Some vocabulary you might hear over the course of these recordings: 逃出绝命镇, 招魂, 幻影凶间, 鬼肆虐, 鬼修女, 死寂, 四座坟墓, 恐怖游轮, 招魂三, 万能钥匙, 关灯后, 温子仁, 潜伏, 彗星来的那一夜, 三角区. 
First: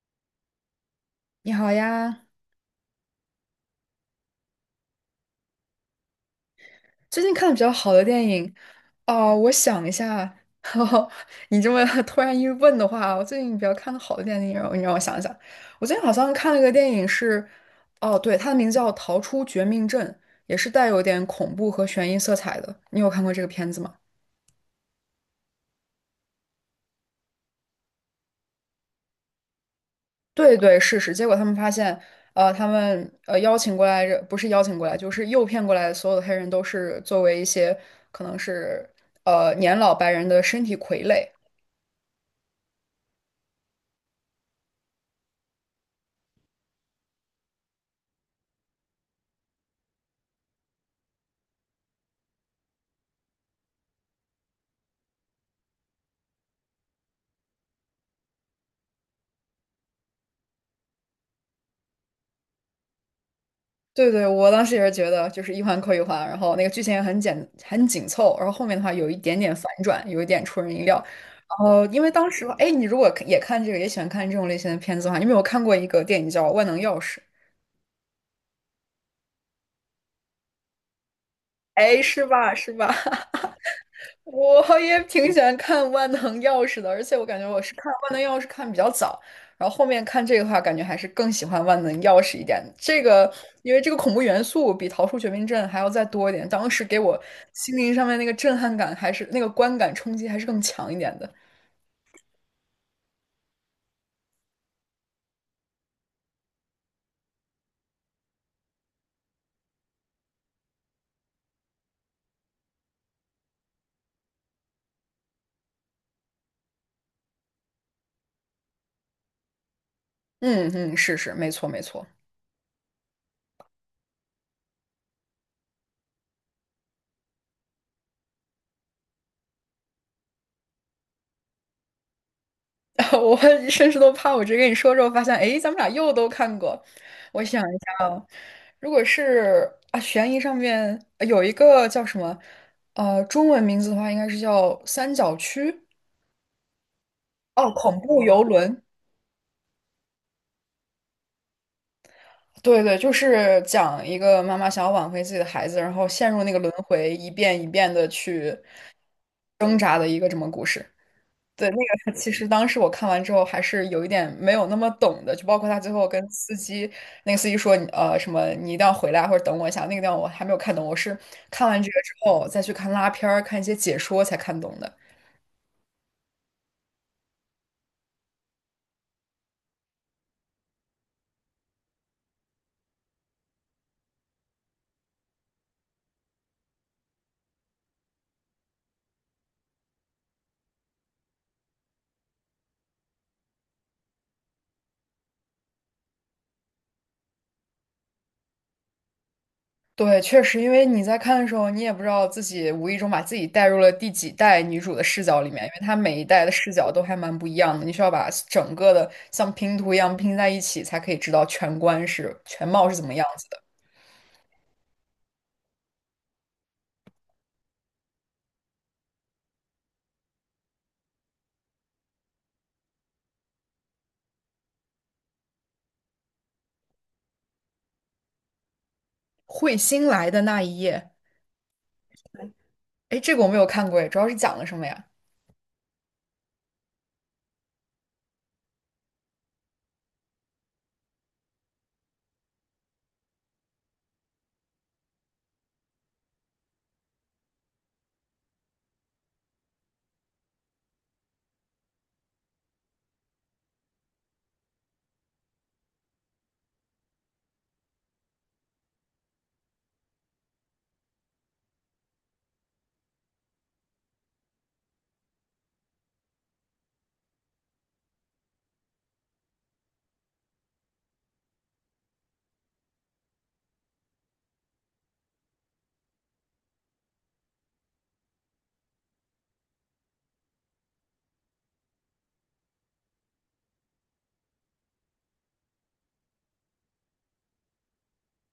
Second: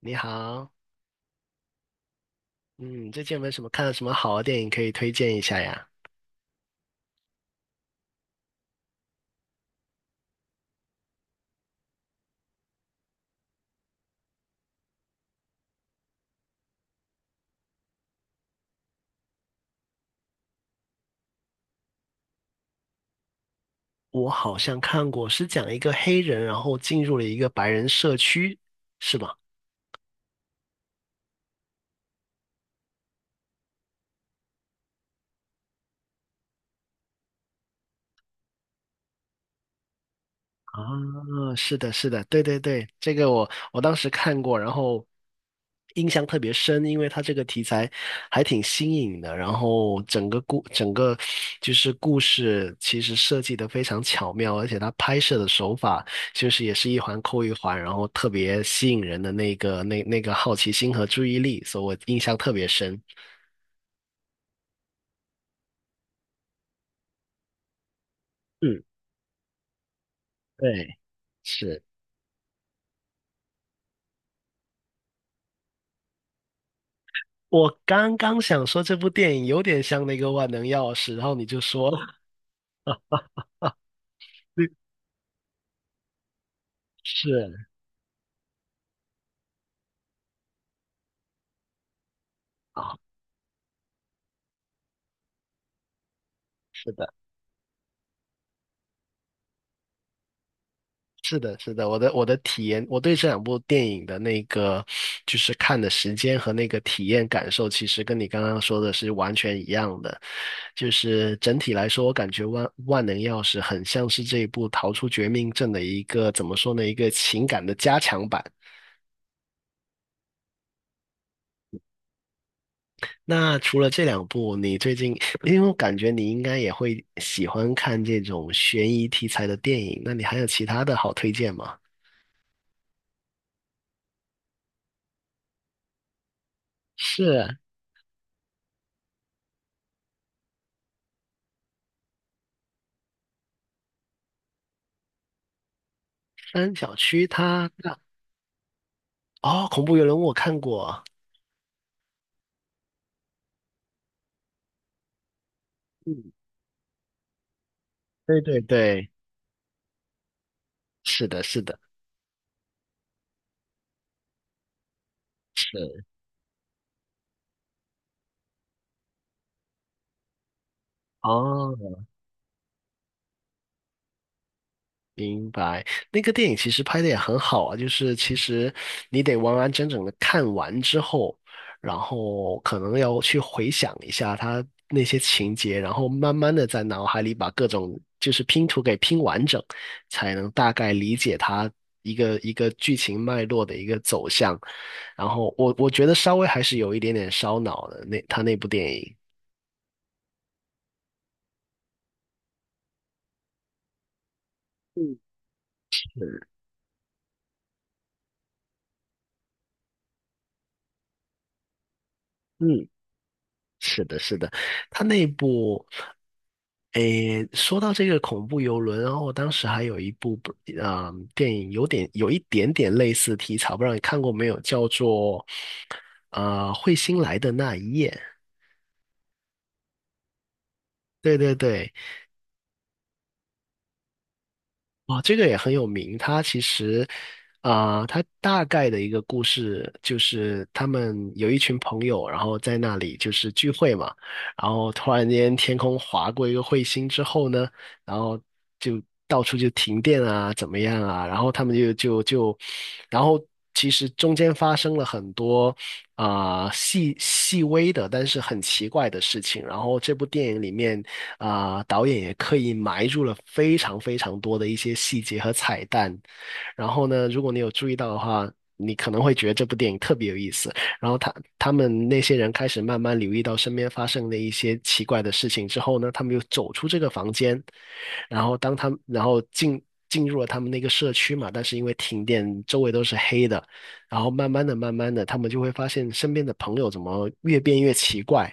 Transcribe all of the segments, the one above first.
你好。你好呀，嗯，最近有没有什么看了什么好的电影可以推荐一下呀？最近看的比较好的电影，哦，我想一下，哦你这么 突然一问的话，我最近比较看的好的电影，你让我想一想，我最近好像看了个电影是，哦，对，它的名字叫《逃出绝命镇》，也是带有点恐怖和悬疑色彩的。你有看过这个片子吗？我好像看过，是讲一个黑人，然后进入了一个白人社区，是吗？对对，是是。结果他们发现，他们邀请过来，不是邀请过来，就是诱骗过来的所有的黑人都是作为一些可能是年老白人的身体傀儡。啊，是的，是的，对对对，这个我当时看过，然后印象特别深，因为它这个题材还挺新颖的，然后整个就是故事其实设计的非常巧妙，而且它拍摄的手法就是也是一环扣一环，然后特别吸引人的那个那个好奇心和注意力，所以我印象特别深。对对，我当时也是觉得就是一环扣一环，然后那个剧情也很简很紧凑，然后后面嗯，的话有一点点反转，有一点出人意料。对，然是。后因为当时，哎，你如果也看这个，也喜欢看这种类型的片子的话，你有没有看过一个电影叫《万能钥匙》？我刚刚想说这部电影有点像那个《万能钥匙》，然后你就说了。哎，是吧？是吧？我也挺喜欢看《万能钥匙》的，而且我感觉我是是看《万能钥匙》看比较早，然后后面看这个的话，感觉还是更喜欢《万能钥匙》一点。啊，这个因为这个恐怖元素比《逃出绝命镇》还要再多一点，当时是给的，我心灵上面那个震撼感，还是那个观感冲击还是更强一点的。是的。是的，我的体验，我对这两部电影的那个就是看的时间和那个体验感受，其实跟你刚刚说的是完全一样的。就是整体来说，我感觉万能钥匙很像是这一部《逃出绝命镇》的一个怎么说呢，一个情感的加强版。嗯嗯，是是，没错没错。那除了这两部，你最近，因为我感觉你应该也会喜欢看这种悬疑题材的电影，那你还有其他的好推荐吗？我甚至都怕我直接跟你说之后发现，诶，咱们俩又都看过。我是，想一下啊，如果是啊，悬疑上面有一个叫什么，呃，中文名字的话应该是叫《三角区》三角区它哦，那。恐怖游轮。哦，恐怖游轮我看过。对对，就是讲一个妈妈想要挽回自己的孩子，然后陷嗯，入那个轮回，一遍一遍的对去对对，挣扎的一个这么故事。是的，是对，那的，个其实当时我看完之后还是有一点没有那么懂的，就包括他最是。后跟司机，那个司机说，什么你一定要回来或者等我一下，那个地方我还没有看懂，我是看完这哦，个之后再去看拉片儿、看一些解说才看懂的。明白。那个电影其实拍的也很好啊，就是其实你得完完整整的看完之后，然后可能要去回想一下它那些情节，然后慢慢的在脑海里把各种就是拼图给拼完整，才能大概理解它一个一个剧情脉络的一个走向。然后我觉得稍微还是有一点点烧脑的，那他那部电影。对，确实，因为你在看的时候，你也不知道自己无意中把自己带入了第几代女主的嗯，视角里面，因为她每一代是。的视角都还蛮不一样的，你需要把整个的像拼图一样拼在一起，才可以知道全观是全嗯，貌是怎么样子的。是的，是的，他那部，诶，说到这个恐怖游轮，然后我当时还有一部不，啊电影有点有一点点类似题材，不知道你看过没有，叫做，彗星来的那一夜。彗星来的那一夜。对对对。哎，这个我没有看过，哎，主要是讲了什么呀？哦，这个也很有名。它其实，它大概的一个故事就是他们有一群朋友，然后在那里就是聚会嘛，然后突然间天空划过一个彗星之后呢，然后就到处就停电啊，怎么样啊，然后他们就就就，然后其实中间发生了很多细细微的，但是很奇怪的事情。然后这部电影里面导演也刻意埋入了非常非常多的一些细节和彩蛋。然后呢，如果你有注意到的话，你可能会觉得这部电影特别有意思。然后他们那些人开始慢慢留意到身边发生的一些奇怪的事情之后呢，他们又走出这个房间，然后当他们然后进入了他们那个社区嘛，但是因为停电，周围都是黑的，然后慢慢的、慢慢的，他们就会发现身边的朋友怎么越变越奇怪。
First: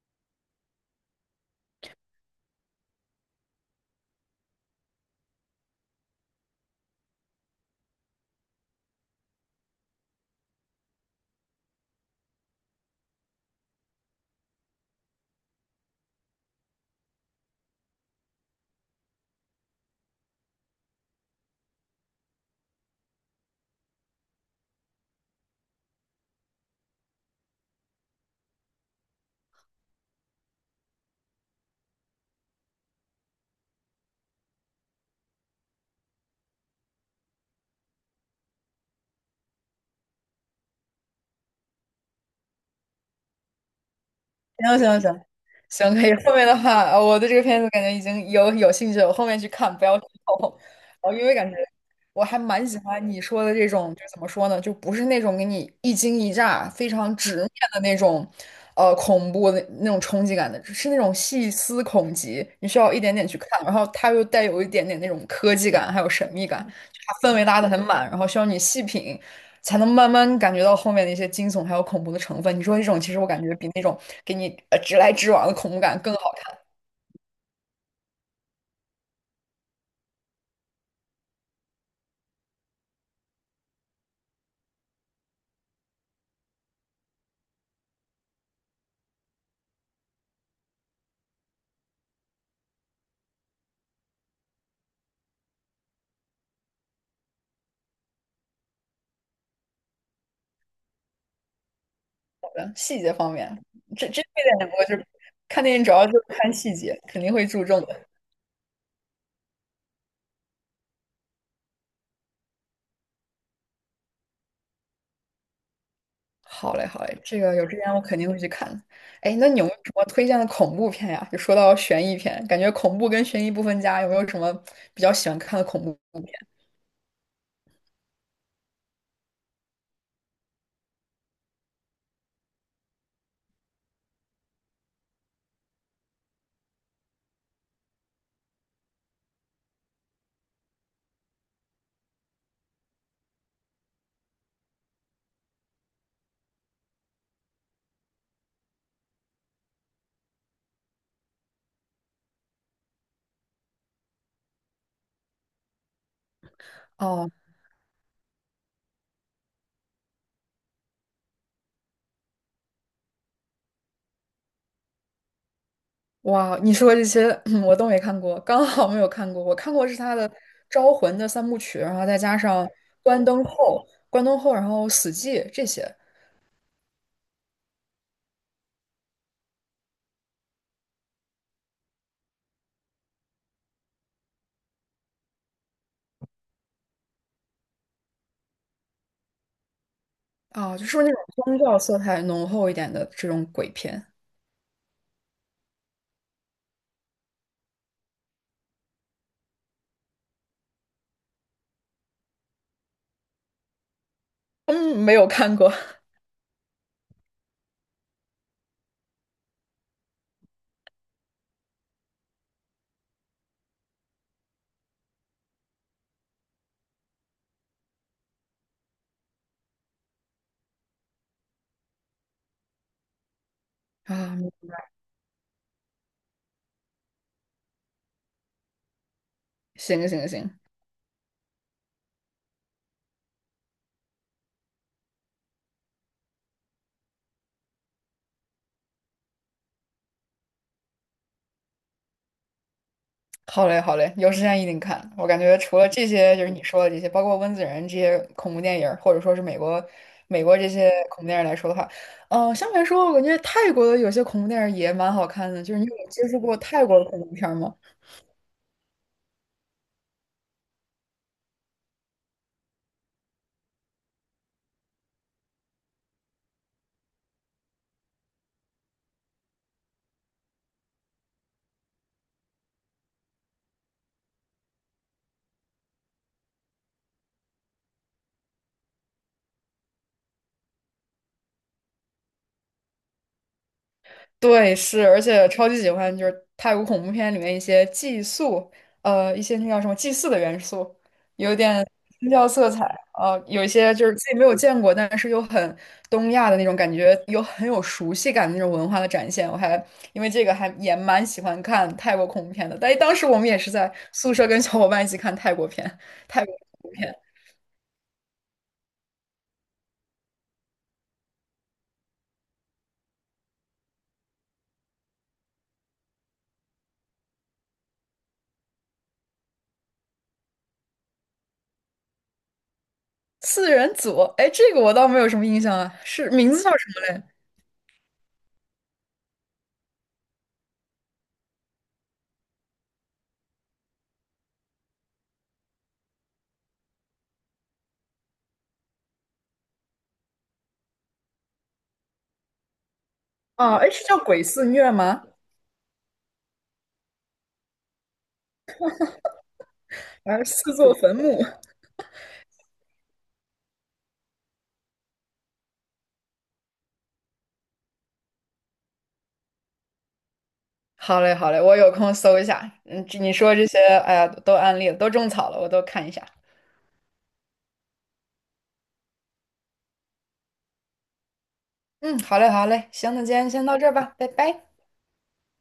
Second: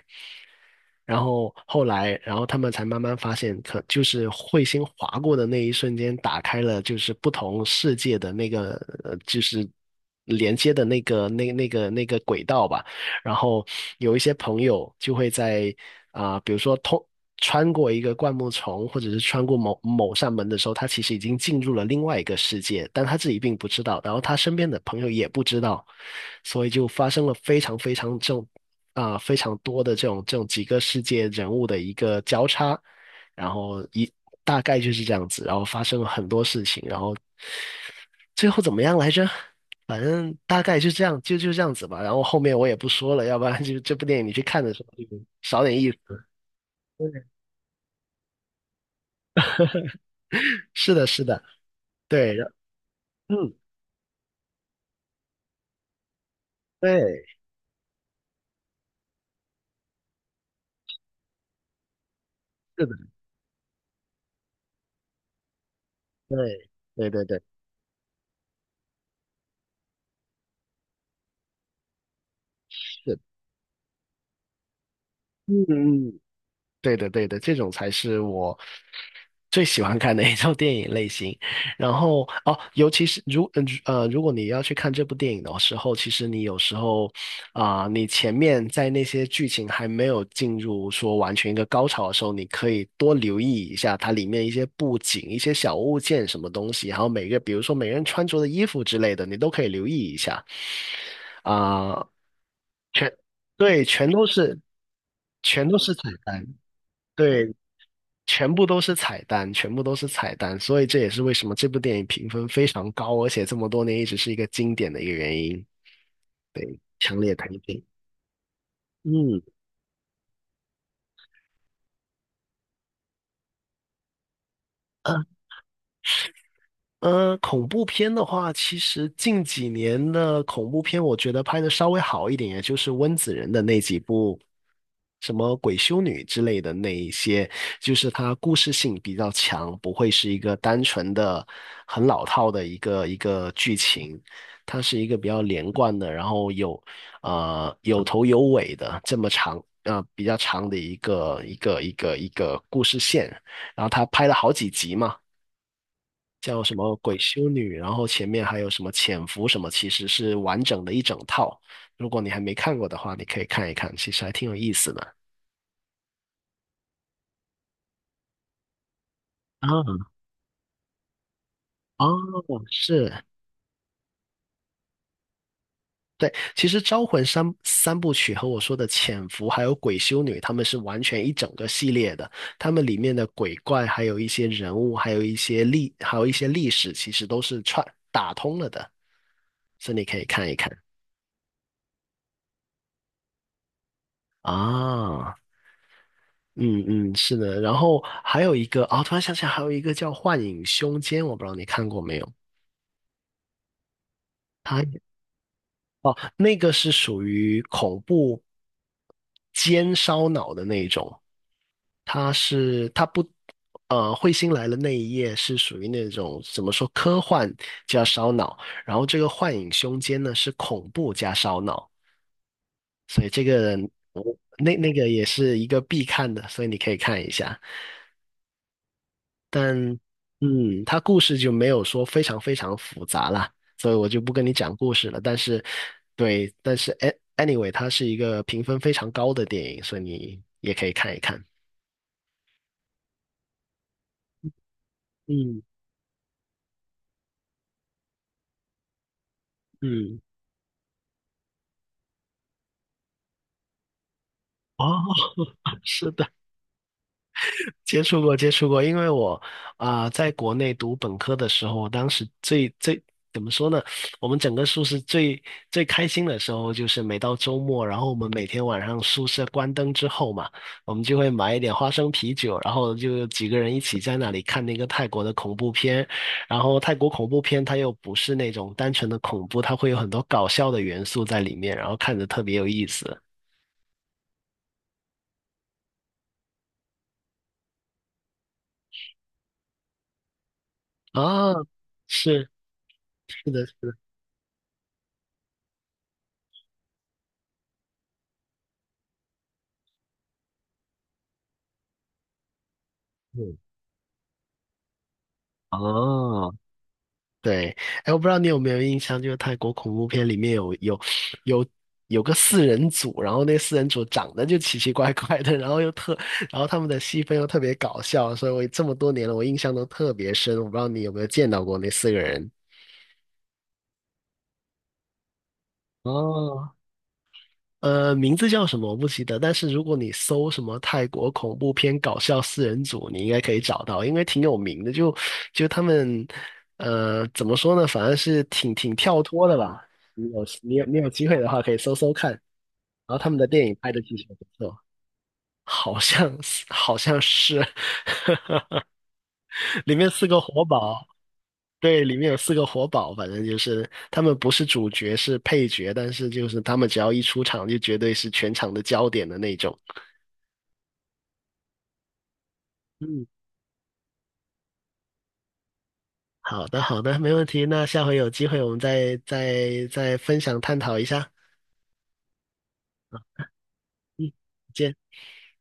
然后后来，然后他们才慢慢发现，可就是彗星划过的那一瞬间，打开了就是不同世界的那个，就是连接的那个那个轨道吧。然后有一些朋友就会在比如说穿过一个灌木丛，或者是穿过某某扇门的时候，他其实已经进入了另外一个世界，但他自己并不知道，然后他身边的朋友也不知道，所以就发生了非常多的这种几个世界人物的一个交叉，然后一大概就是这样子，然后发生了很多事情，然后最后怎么样来着？反正大概就这样，就这样子吧。然后后面我也不说了，要不然就这部电影你去看的行时行候就行，少点意行，思。可以。后面的话，我对，对这个片子感觉已经有兴趣了，我后面去看，不要剧透。是的，然后，是因为的。感觉我对，还然。蛮喜欢你说的嗯，这种，就怎么说呢，就不是那种给你一惊一乍、非常对，直面的那种，呃，恐怖的那种冲击感的，是那种细思恐极，你需是要的，一点点去看，然后它又带有一点点那种科技感，还有神秘感，对，就对对它氛对，围拉的很满，然后需要你细品，才能慢慢感觉到后面的一些惊悚还有恐怖的成分。你说这种，是其实的。我感觉比那种给你直来直往的嗯恐怖感更嗯。好看。对的，对的，这种才是我最喜欢看的一种电影类型。然后哦，尤其是如果你要去看这部电影的时候，其实你有时候你前面在那些剧情还没有进入说完全一个高潮的时候，你可以多留意一下它里面一些布景、一些小物件、什么东西，然后每个比如说每个人穿着的衣服之类的，你都可以留意一下。啊、好觉得细节全方面，对，这这这点我就是看全都电影主是要彩就是蛋。看细节，肯定会对，注重的。全部都是彩蛋，全部都是彩蛋，所以这也是为什么这部电影评分非常高，而且这么多年一直是一个经典的一个原因。好对，嘞，好强嘞，烈这个推有时荐。间我肯定会去看。哎，嗯。那你有没有什么推荐的恐怖片呀？就说到悬疑片，感觉恐怖跟悬疑不分家，有没有什么比 较啊。喜欢看的恐怖片？恐怖片的话，其实近几年的恐怖片，我觉得拍的稍微好一点，也就是温子仁的那几部，什么《鬼修女》之类的那一些，就是它故事性比较强，不会是一个单纯的、很老套的一个剧情，它是一个比较连贯的，然后有有头有尾的这么长比较长的一个故事线，然后它拍了好几集嘛。叫什么《鬼哦，修女》，然后前面还有什么《潜伏》什么，其实是完整的一整套。如果你还没看过的话，你可以看一看，其实还挺有意思的。哇，你说这些 我都没看过，刚好没有看过。我看过是啊，他的《招魂》的三部曲，然后哦，再加上是。《关灯后》、《关灯后》，然后《死寂》这些对，其实《招魂三》三部曲和我说的《潜伏》还有《鬼修女》，他们是完全一整个系列的。他们里面的鬼怪，还有一些人物，还有一些历史，其实都是串打通了的，所以你可以看一看啊，就是那种宗教色彩浓厚一点的这种鬼片。啊。嗯嗯，是的。然后还有一个突然想起来还有一个叫《幻影凶间》，我不知道你看过没有？它嗯，没有看过 哦，那个是属于恐怖烧脑的那一种，它是它不呃，彗星来了那一夜是属于那种怎么说科幻加烧脑，然后这个幻影凶间呢是恐怖加烧脑。哦，啊，那那个也是一个必看的，所以你可以看一下。但行行行，嗯，它故事就没有说非常非常复杂啦，所以我就不跟你讲故事了。但是，对，但是 anyway，它是一个评分非常高的电影，所以你也可以看一看。好嘞，好嘞，有时间一定看。我感觉嗯除了这些，就是你说的这些，包括温子仁这些恐怖电影儿，或者说是嗯，美国这些恐怖电影儿来说的话，嗯，相对来说，我感觉泰国的有些恐怖电影儿哦。也蛮好看的。就是 你有是接的。触过泰国的恐怖片儿吗？接触过，接触过，因为我在国内读本科的时候，我当时怎么说呢？我们整个宿舍最开心的时候，就是每到周末，然后我们每天晚上宿舍关灯之后嘛，我们就会买一点花生啤酒，然后就几个人一起在那里看那个泰国的恐怖片。然后泰国恐怖片它又不是那种单纯的恐怖，它会有很多搞笑的元素在里面，然后看着特别有意思对，是，而且超级喜欢就是泰国恐怖片里面一些寄宿，呃，一些那叫什么祭祀的元素，啊。有点宗教是，色彩，呃，是有的，一是些的，就是自己没有见过，但是又很东亚的那种感觉，有很有熟悉感的那种文化的展现。我还因为这个还也蛮喜欢看泰国恐怖片的，但当时我们也嗯，是在宿舍跟小伙伴一起看泰国片，泰国哦。恐怖片对，哎，我不知道你有没有印象，就是泰国恐怖片里面有有个四人组，然后那四人组长得就奇奇怪怪的，然后又特，然后他们的戏份又特别搞笑，所以我这么多年了，我印象都特别深。我不知道你有没有见到过那四个人。四人组，哎，这个我倒没有什么印象啊，是名字叫哦，什么嘞？名字叫什么我不记得，但是如果你搜什么泰国恐怖片搞笑四人组，你应该可以找到，因为挺有名的。就他们，怎么说呢？反正是挺挺跳脱的吧。你有机会的话，可以搜搜看。然后他们的电影啊，哎，拍的是其叫实也鬼不肆错，虐吗？好像是好像是。里面四个而活四座宝。坟墓。对，里面有四个活宝，反正就是他们不是主角，是配角，但是就是他们只要一出场，就绝对是全场的焦点的那种。好嘞，好嘞，我有空搜一下。嗯，这嗯，你说这些，哎呀，都案例了，都种草了，我都看一下。好的，好的，没问题。那下回有机会我们再分享探讨一下。嗯，好嘞，好嘞，行，那今天先到这儿吧，拜嗯，拜。再见。